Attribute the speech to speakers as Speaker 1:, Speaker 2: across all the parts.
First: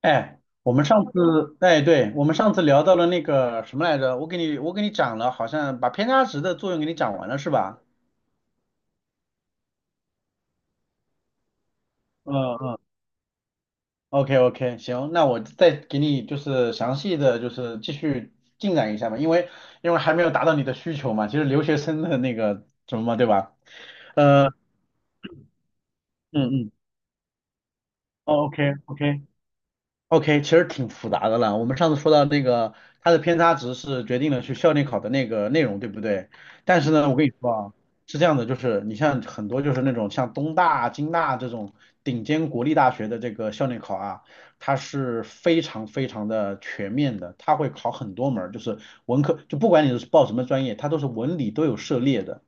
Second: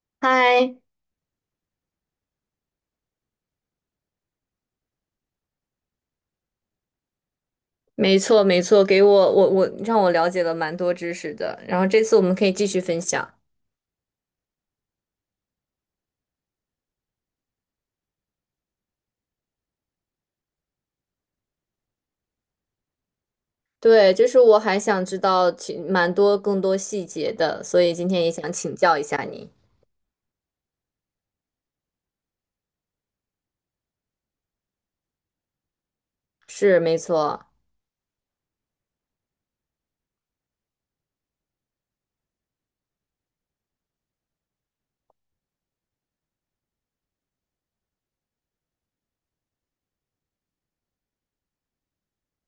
Speaker 1: 哎，我
Speaker 2: 嗨，
Speaker 1: 们上次，哎，对，我们上次聊到了那个什么来着？我给你讲了，好像把偏差值的作用给你讲完了，是吧？
Speaker 2: 没错没错，给我我我让我了解了蛮多知识的，然后这次我们
Speaker 1: 嗯
Speaker 2: 可以继
Speaker 1: 嗯。
Speaker 2: 续分享。
Speaker 1: OK OK，行，那我再给你就是详细的就是继续进展一下吧，因为还没有达到你的需求嘛，其实留学生的那个什么嘛，对吧？
Speaker 2: 对，就是
Speaker 1: 呃，
Speaker 2: 我还想知道其蛮多
Speaker 1: 嗯
Speaker 2: 更
Speaker 1: 嗯
Speaker 2: 多细节的，所以今天也想
Speaker 1: ，OK
Speaker 2: 请教一
Speaker 1: OK，
Speaker 2: 下你。
Speaker 1: OK，其实挺复杂的了。我们上次说到那个，它的偏差值是决定了去校内考的那个内容，对不对？
Speaker 2: 是，
Speaker 1: 但是
Speaker 2: 没
Speaker 1: 呢，我跟你
Speaker 2: 错，
Speaker 1: 说啊，是这样的，就是你像很多就是那种像东大啊、京大啊这种顶尖国立大学的这个校内考啊，它是非常非常的全面的，它会考很多门儿就是文科，就不管你是报什么专业，它都是文理都有涉猎的。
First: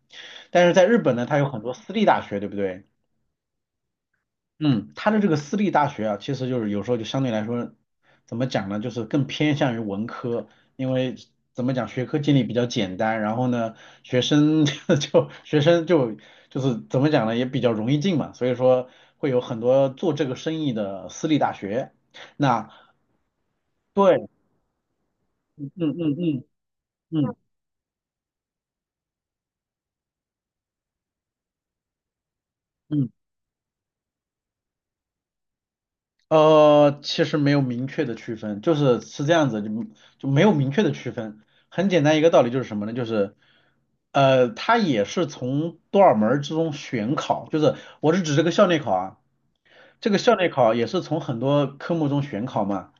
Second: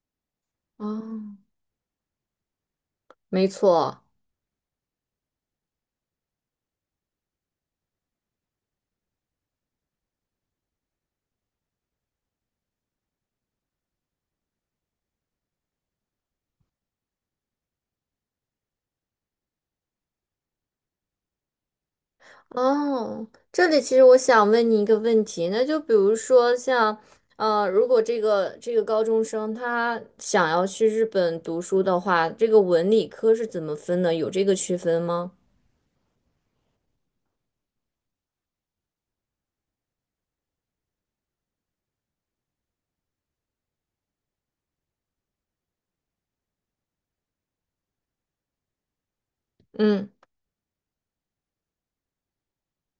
Speaker 1: 但是在日本呢，
Speaker 2: 哦，
Speaker 1: 它有很多私立大学，对不对？
Speaker 2: 没错，
Speaker 1: 嗯，它的这个私立大学啊，其实就是有时候就相对来说，怎么讲呢，就是更偏向于文科，因为怎么讲，学科建立比较简单，然后呢，学生 就学生就是怎么讲呢，也比较容易进嘛，所以说会有很多做这个生意的私立大学。那
Speaker 2: 哦，这里其实我
Speaker 1: 对，
Speaker 2: 想问你一个问题，那
Speaker 1: 嗯
Speaker 2: 就比如
Speaker 1: 嗯嗯
Speaker 2: 说像，
Speaker 1: 嗯
Speaker 2: 如果这个高中生他想要去日本读书的话，这个文理
Speaker 1: 嗯，
Speaker 2: 科是怎么分的？有这个区分吗？
Speaker 1: 其实没有明确的区分，就是是这样子，就没有明确的区分。很简单一个道理就是什么呢？就是它也是从多少门儿之中选考，就是我是指这个校内考啊，
Speaker 2: 嗯。
Speaker 1: 这个校内考也是从很多科目中选考嘛，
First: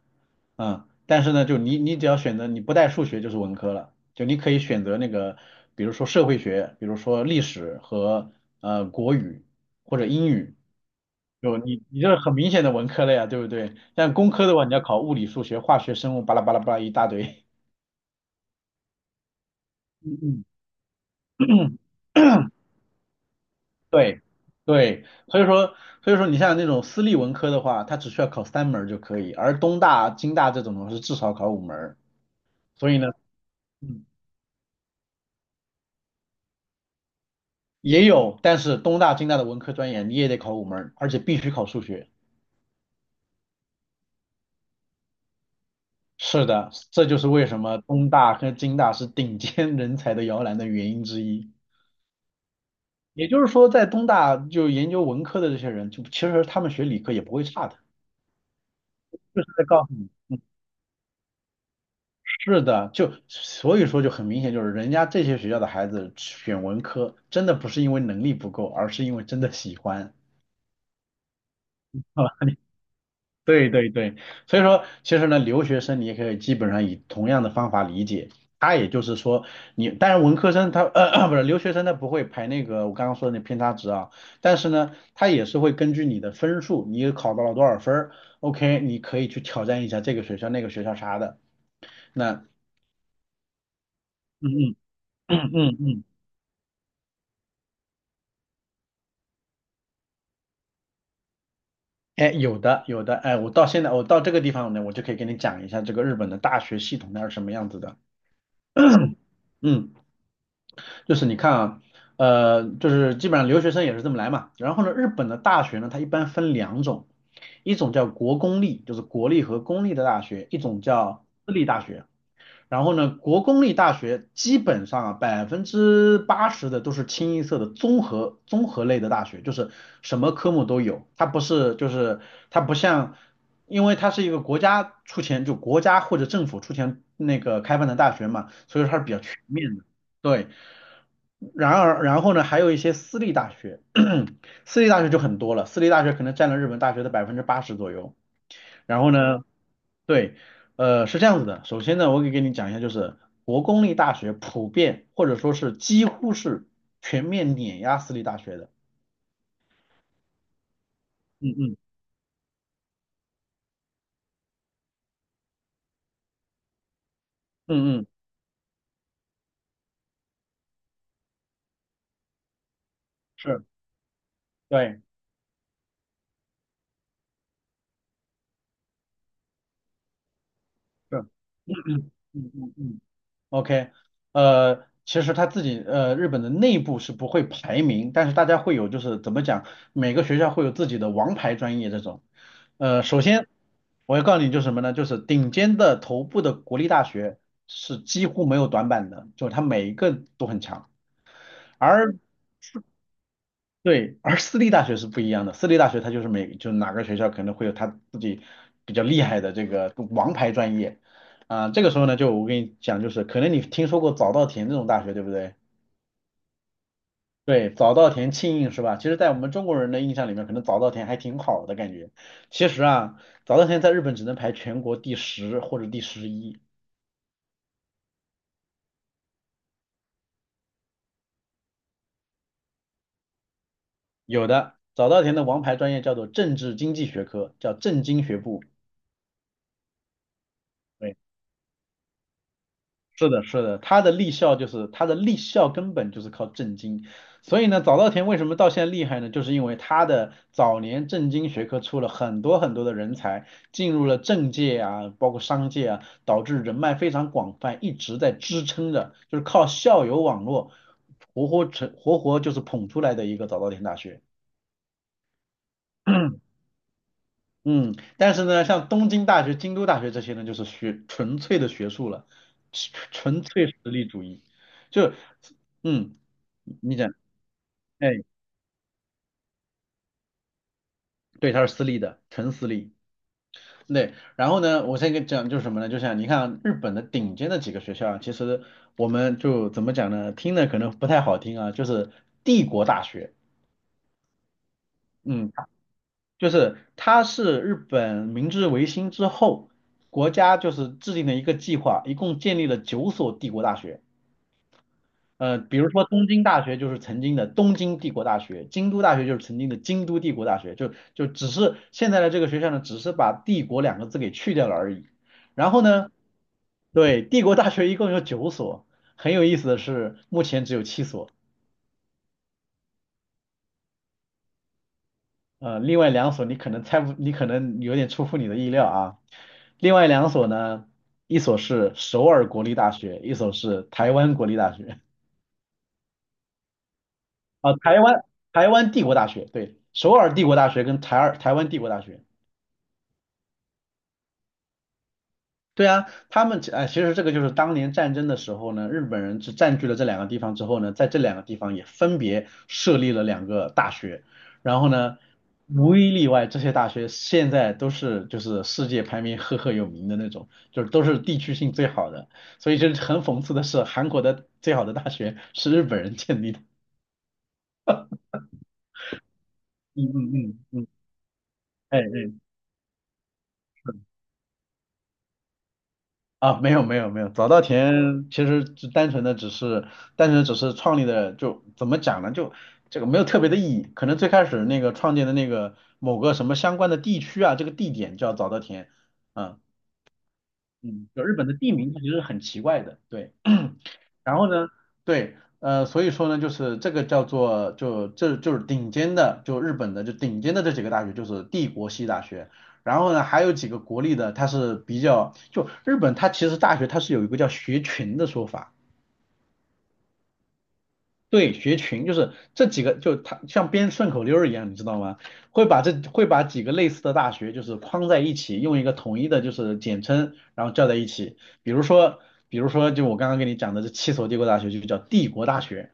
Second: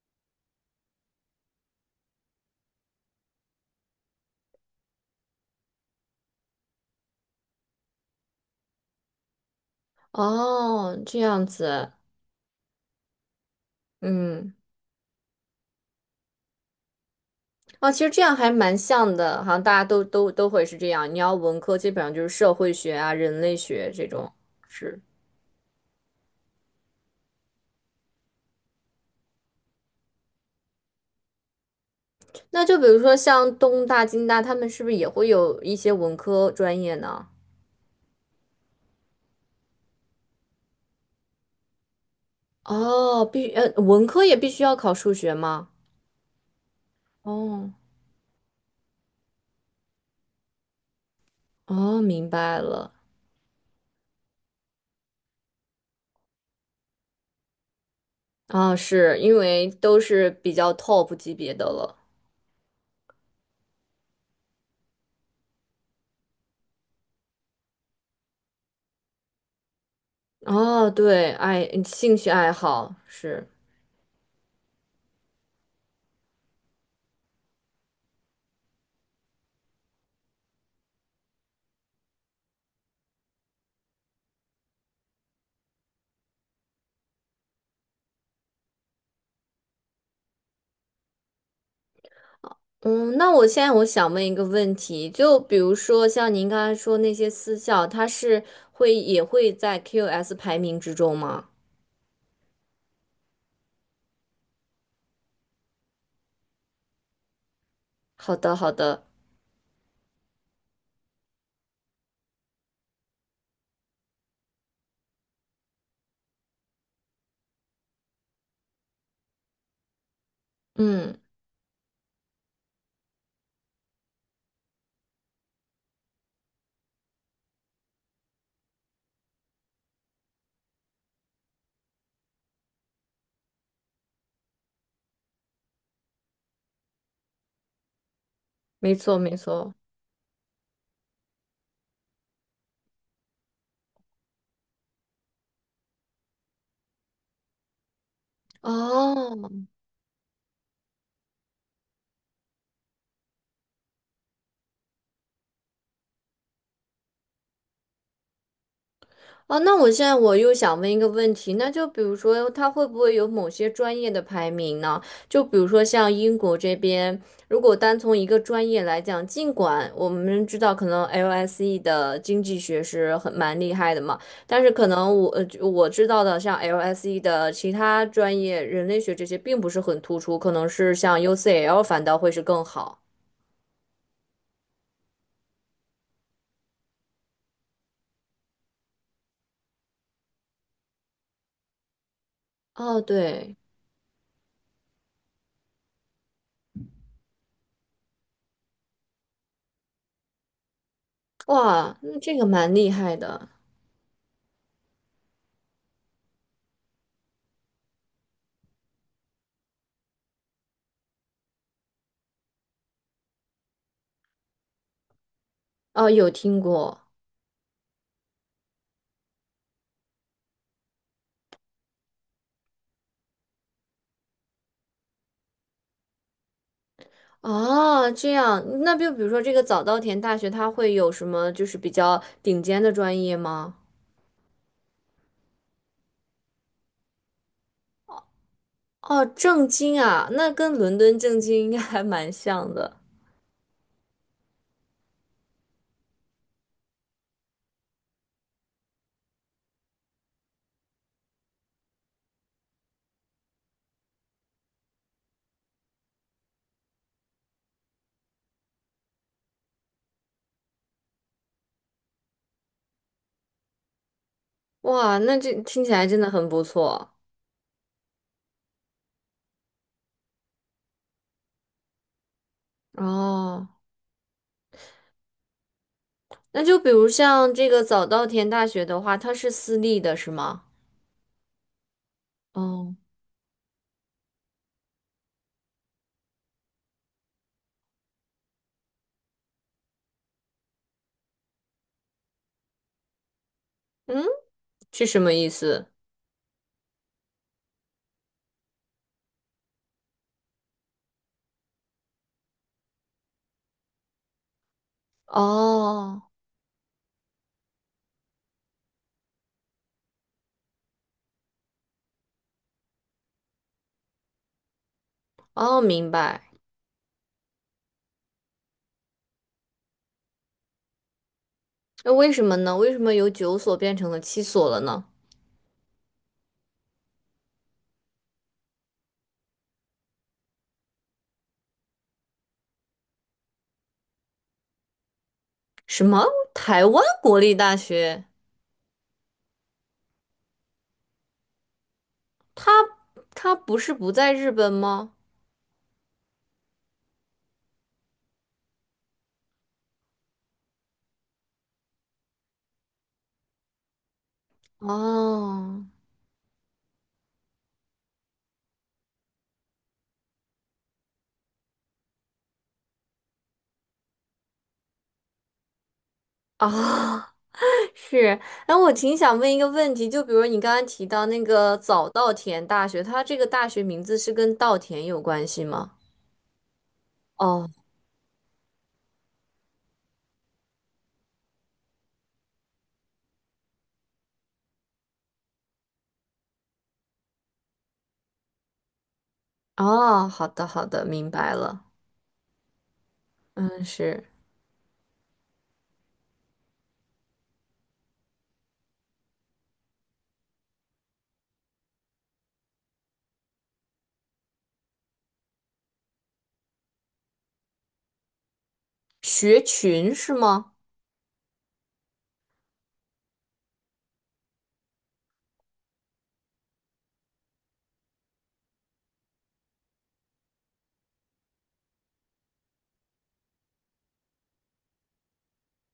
Speaker 1: 嗯，但是呢，就你只要选择你不带数学就是文科了，就你可以选择那个，比如说社会学，比如说历史和国语或者英语。
Speaker 2: 哦，这样子，
Speaker 1: 你这很明显的文科类呀，对不对？但工科
Speaker 2: 嗯，
Speaker 1: 的话，你要考物理、数学、化学、生物，巴拉巴拉巴拉一大堆。
Speaker 2: 哦，其实这样还蛮像的，好像大家都
Speaker 1: 嗯
Speaker 2: 都
Speaker 1: 嗯，
Speaker 2: 都会是这样。你要文科，基本上就是社会学啊、人类学这
Speaker 1: 对
Speaker 2: 种。是，
Speaker 1: 对，所以说你像那种私立文科的话，它只需要考三门儿就可以，而东大、京大这种的话是至少考五门儿。
Speaker 2: 那就比
Speaker 1: 所以
Speaker 2: 如
Speaker 1: 呢，
Speaker 2: 说像东大、
Speaker 1: 嗯，
Speaker 2: 京大，他们是不是也会有一些文科专业呢？
Speaker 1: 也有，但是东大、京大的文科专业你也得考五门儿，而且必须考数学。
Speaker 2: 哦，文科也必须要考数学吗？
Speaker 1: 是的，这就是为什
Speaker 2: 哦，
Speaker 1: 么东大和京大是顶尖人才的摇篮的原因之一。
Speaker 2: 哦，明白了。
Speaker 1: 也就是说，在东大就研究文科的这些人，就其实他们学理科也不会差的，
Speaker 2: 啊，是因
Speaker 1: 就是在
Speaker 2: 为
Speaker 1: 告诉
Speaker 2: 都
Speaker 1: 你，
Speaker 2: 是比较 top 级别的了。
Speaker 1: 是的，就所以说就很明显，就是人家这些学校的孩子选文科，真的不是因为能力不够，而是因为真的喜欢。
Speaker 2: 哦，对，爱兴趣 爱好是。
Speaker 1: 对对对，所以说其实呢，留学生你也可以基本上以同样的方法理解，他也就是说你，当然文科生他不是留学生他不会排那个我刚刚说的那偏差值啊，但是呢，他也是会根据你的分数，你考到了多少分儿，OK，你可以去挑战一下这个学校那个学校啥的，那
Speaker 2: 嗯，那我现在我想问一个
Speaker 1: 嗯
Speaker 2: 问
Speaker 1: 嗯
Speaker 2: 题，就
Speaker 1: 嗯
Speaker 2: 比如
Speaker 1: 嗯嗯，
Speaker 2: 说像您刚才说那些私校，它是会也会在 QS 排名之中吗？
Speaker 1: 哎有的有的，哎我到这个地方呢，我就可以给你讲一下这个日本的大学系统它是什么样子的，
Speaker 2: 好的，好的，
Speaker 1: 嗯。就是你看啊，就是基本上留学生也是这么来嘛。然后呢，日本的大学呢，它一般分两种，一种叫国公立，就是国立和公立的大学，一种
Speaker 2: 嗯，
Speaker 1: 叫私立大学。然后呢，国公立大学基本上啊，百分之八十的都是清一色的综合类的大学，就是什么科目都有。它不是就是它不像，因为它是一个国家出钱，就国家或者政府出钱那个开办的大学嘛，所以说
Speaker 2: 没
Speaker 1: 它是比
Speaker 2: 错，
Speaker 1: 较
Speaker 2: 没
Speaker 1: 全
Speaker 2: 错。
Speaker 1: 面的。对，然而，然后呢，还有一些私立大学，私立大学就很多了，私立大学可能占了日本大学的百分之八十左右。然后呢，
Speaker 2: 哦，
Speaker 1: 对，是这样子的。首先呢，我可以给你讲一下，就是国公立大学普遍或者说是几乎是全面碾压私立大学的。
Speaker 2: 哦，那我现在我又想问一个问
Speaker 1: 嗯
Speaker 2: 题，那
Speaker 1: 嗯
Speaker 2: 就比如说，它会不会有某些专业的排名呢？就比如说像英国这边，如果单
Speaker 1: 嗯嗯，
Speaker 2: 从一个专业来讲，尽管我们知道可能 LSE 的经济学是很蛮
Speaker 1: 是，
Speaker 2: 厉害的嘛，但是可
Speaker 1: 对，
Speaker 2: 能我知道的像 LSE 的其他专业，人类学这些并不是很突出，可能是
Speaker 1: 是，
Speaker 2: 像 UCL 反
Speaker 1: 嗯
Speaker 2: 倒会是
Speaker 1: 嗯
Speaker 2: 更
Speaker 1: 嗯
Speaker 2: 好。
Speaker 1: 嗯。OK，其实他自己日本的内部是不会排名，但是大家会有就是怎么讲，每个学校会有自己的王牌专业这种。
Speaker 2: 哦，
Speaker 1: 首先
Speaker 2: 对，
Speaker 1: 我要告诉你就是什么呢？就是顶尖的头部的国立大学是几乎没有短板的，就是它每一个都很强。
Speaker 2: 哇，
Speaker 1: 而
Speaker 2: 那这个蛮厉害的，
Speaker 1: 对，而私立大学是不一样的，私立大学它就是就哪个学校可能会有它自己比较厉害的这个王牌专业，啊、这个时候呢，就我跟你讲，就是可能你听说过早稻田这种大学，对不对？
Speaker 2: 哦，有听过。
Speaker 1: 对，早稻田、庆应是吧？其实，在我们中国人的印象里面，可能早稻田还挺好的感觉。其实啊，早稻田在日本只能排全国第十或者第十一，
Speaker 2: 哦，这样，那就比如说这个早稻田大学，它会有什么就是比较顶尖的专业吗？
Speaker 1: 有的早稻田的王牌专业叫做政治经济学科，叫政经学部。
Speaker 2: 哦，政经啊，那跟伦敦政经应该还蛮像的。
Speaker 1: 是的，是的，他的立校根本就是靠政经，所以呢，早稻田为什么到现在厉害呢？就是因为他的早年政经学科出了很多很多的人才，进入了政界啊，包括商界啊，导致人脉非常广泛，一直在支撑着，就是靠校友网络活活成活活就是捧出来的一个早稻田大学。
Speaker 2: 哇，那这听起来真的 很不错。
Speaker 1: 嗯，但是呢，像东京大学、京都大学这些呢，就是学纯粹的学术了，纯粹
Speaker 2: 哦，
Speaker 1: 实力主义。就，嗯，
Speaker 2: 那就比
Speaker 1: 你
Speaker 2: 如
Speaker 1: 讲，
Speaker 2: 像这个早
Speaker 1: 哎，
Speaker 2: 稻田大学的话，它是私立的，是吗？
Speaker 1: 对，它是私立的，纯私立。
Speaker 2: 哦，
Speaker 1: 对，然后呢，我先跟你讲就是什么呢？就像你看日本的顶尖的几个学校啊，其实我们就怎么讲呢？听的可能不太好听啊，就是帝国大学，
Speaker 2: 嗯，是什么意
Speaker 1: 嗯，
Speaker 2: 思？
Speaker 1: 就是它是日本明治维新之后，国家就是制定了一个计划，一共建立了九所帝国大学。比如说
Speaker 2: 哦，
Speaker 1: 东京大学就是曾经的东京帝国大学，京都大学就是曾经的京都帝国大学，就只是现在的这个学校呢，只是把"帝国"两个字给去掉了而已。然
Speaker 2: 哦，
Speaker 1: 后
Speaker 2: 明
Speaker 1: 呢，
Speaker 2: 白。
Speaker 1: 对，帝国大学一共有九所，很有意思的是，目前只有七所，
Speaker 2: 那为什么呢？为什么由九所变成了七所了呢？
Speaker 1: 另外两所你可能猜不，你可能有点出乎你的意料啊。另外两所呢，一所是首尔国立大学，一所是台湾国立大学。
Speaker 2: 什么？台湾国立
Speaker 1: 啊，
Speaker 2: 大学？
Speaker 1: 台湾帝国大学，对，首尔帝国大学跟台湾帝国大学，
Speaker 2: 他他不是不在日本吗？
Speaker 1: 对啊，他们哎，其实这个就是当年战争的时候呢，日本人是占据了这两个地方之后呢，在这两个地方也分别设立了两个大学，然后呢，
Speaker 2: 哦
Speaker 1: 无一例外，这些大学现在都是就是世界排名赫赫有名的那种，就是都是地区性最好的，所以就是很讽刺的是，韩国的最好的大学是日本人建立的。
Speaker 2: 啊，是。哎，我挺想问一个问
Speaker 1: 嗯
Speaker 2: 题，就比
Speaker 1: 嗯
Speaker 2: 如你
Speaker 1: 嗯
Speaker 2: 刚刚
Speaker 1: 嗯，
Speaker 2: 提到那个
Speaker 1: 哎
Speaker 2: 早稻
Speaker 1: 哎。
Speaker 2: 田大学，它这个大学名字是跟稻田有关系吗？
Speaker 1: 啊，没有没有没有，早稻
Speaker 2: 哦
Speaker 1: 田其实就单纯的只是创立的，就怎么讲呢？就这个没有特别的意义，可能最开始那个创建的那个某个什么相关的地区啊，这个地点叫早稻田，嗯。
Speaker 2: 哦，好的好的，
Speaker 1: 嗯，就
Speaker 2: 明
Speaker 1: 日本
Speaker 2: 白
Speaker 1: 的地
Speaker 2: 了。
Speaker 1: 名它其实很奇怪的，对。
Speaker 2: 嗯，是
Speaker 1: 然后呢，对，所以说呢，就是这个叫做就这就是顶尖的，就日本的就顶尖的这几个大学就是帝国系大学，然后呢还有几个国立的，它是比较就日本它其实大学它是有一个叫学群的说法。
Speaker 2: 学群是吗？
Speaker 1: 对，学群就是这几个，就它像编顺口溜儿一样，你知道吗？会把几个类似的大学就是框在一起，用一个统一的就是简称，然后叫在一起。比如说，比如说就我刚刚跟你讲的这七所帝国大学就叫帝国大学，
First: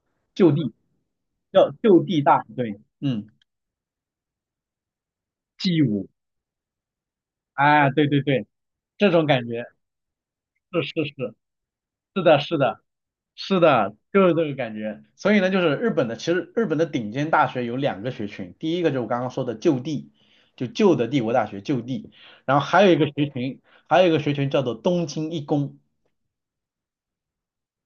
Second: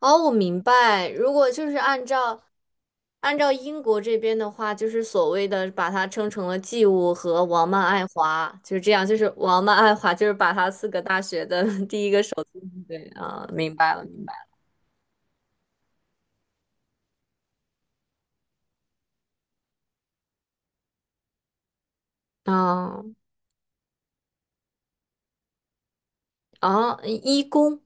Speaker 2: 哦，我
Speaker 1: 就
Speaker 2: 明
Speaker 1: 地
Speaker 2: 白。如果就
Speaker 1: 叫
Speaker 2: 是按
Speaker 1: 就地
Speaker 2: 照
Speaker 1: 大，对，嗯
Speaker 2: 按照英国这边的话，就是所谓的
Speaker 1: ，G
Speaker 2: 把它
Speaker 1: 五，
Speaker 2: 称成了季物和王曼
Speaker 1: 啊，
Speaker 2: 爱
Speaker 1: 对对对，
Speaker 2: 华，就是这样。
Speaker 1: 这
Speaker 2: 就
Speaker 1: 种
Speaker 2: 是
Speaker 1: 感
Speaker 2: 王
Speaker 1: 觉
Speaker 2: 曼爱华，就是把他
Speaker 1: 是
Speaker 2: 四
Speaker 1: 是
Speaker 2: 个大
Speaker 1: 是
Speaker 2: 学的 第一个
Speaker 1: 是
Speaker 2: 首
Speaker 1: 的是的。
Speaker 2: 对啊，
Speaker 1: 是
Speaker 2: 明白
Speaker 1: 的，
Speaker 2: 了，明
Speaker 1: 就
Speaker 2: 白
Speaker 1: 是这个
Speaker 2: 了。
Speaker 1: 感觉。所以呢，就是日本的，其实日本的顶尖大学有两个学群，第一个就是我刚刚说的就地，就旧的帝国大学就地，然后还有一
Speaker 2: 啊
Speaker 1: 个学群，叫做东京一工，
Speaker 2: 哦，一工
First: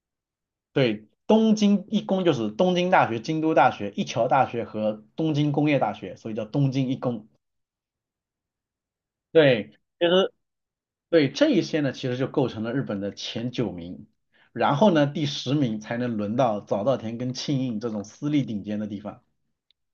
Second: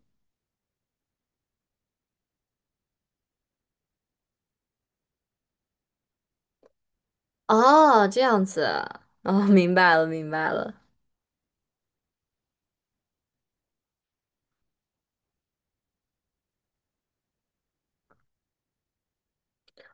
Speaker 1: 对，东京一工就是东京大学、京都大学、一桥大学和东京工业大学，所以叫东京一工。
Speaker 2: 哦，啊这样子哦，
Speaker 1: 对，
Speaker 2: 明白了，
Speaker 1: 其
Speaker 2: 明
Speaker 1: 实
Speaker 2: 白了。
Speaker 1: 对这一些呢，其实就构成了日本的前九名，然后呢，第10名才能轮到早稻田跟庆应这种私立顶尖的地方。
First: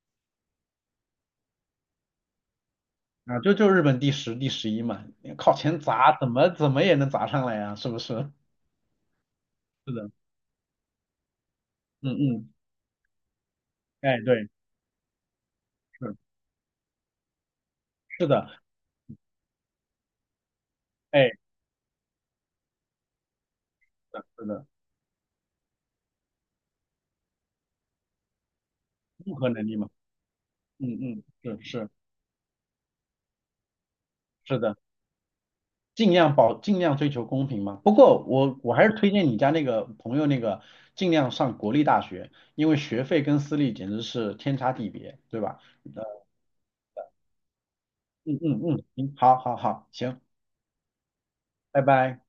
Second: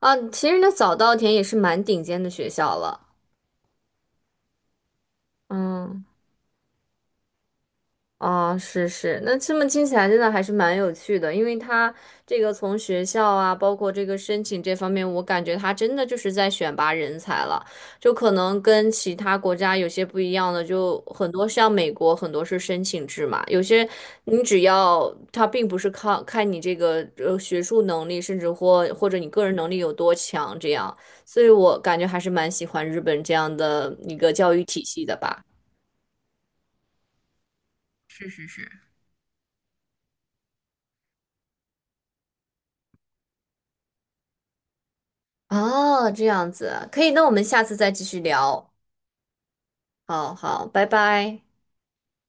Speaker 2: 啊，其实那早稻田也是蛮顶尖的学校了。
Speaker 1: 啊，就日本第十、第十一嘛，你靠钱
Speaker 2: 嗯。
Speaker 1: 砸，怎么怎么也能砸上来呀、是不是？
Speaker 2: 啊，是是，那这么听起
Speaker 1: 是
Speaker 2: 来
Speaker 1: 的，
Speaker 2: 真的还是蛮有趣的，因为他
Speaker 1: 嗯
Speaker 2: 这个
Speaker 1: 嗯，
Speaker 2: 从学校啊，包括这个
Speaker 1: 哎，
Speaker 2: 申
Speaker 1: 对，
Speaker 2: 请这方面，我感觉他真的就
Speaker 1: 是
Speaker 2: 是在选拔人才了，就
Speaker 1: 是
Speaker 2: 可
Speaker 1: 的，
Speaker 2: 能跟其他国家有些不一样的，就
Speaker 1: 哎，
Speaker 2: 很
Speaker 1: 是
Speaker 2: 多像美国很多是申请制嘛，有些
Speaker 1: 的，
Speaker 2: 你
Speaker 1: 是
Speaker 2: 只
Speaker 1: 的，
Speaker 2: 要他并不是靠看你这个学术能力，甚至或者你
Speaker 1: 综
Speaker 2: 个
Speaker 1: 合
Speaker 2: 人
Speaker 1: 能
Speaker 2: 能力
Speaker 1: 力嘛，
Speaker 2: 有多强这
Speaker 1: 嗯
Speaker 2: 样，
Speaker 1: 嗯，
Speaker 2: 所以
Speaker 1: 是
Speaker 2: 我
Speaker 1: 是
Speaker 2: 感觉还是蛮喜欢日本这样的一个教
Speaker 1: 是
Speaker 2: 育
Speaker 1: 的，
Speaker 2: 体系的吧。
Speaker 1: 尽量追求公平嘛。不过
Speaker 2: 是是是。
Speaker 1: 我还是推荐你家那个朋友那个，尽量上国立大学，因为学费跟私立简直是天差地别，对吧？
Speaker 2: 哦，这样子啊可以，那我们下次再继续
Speaker 1: 嗯嗯
Speaker 2: 聊。
Speaker 1: 嗯，行，好好好，行，
Speaker 2: 好好，拜拜。
Speaker 1: 拜拜。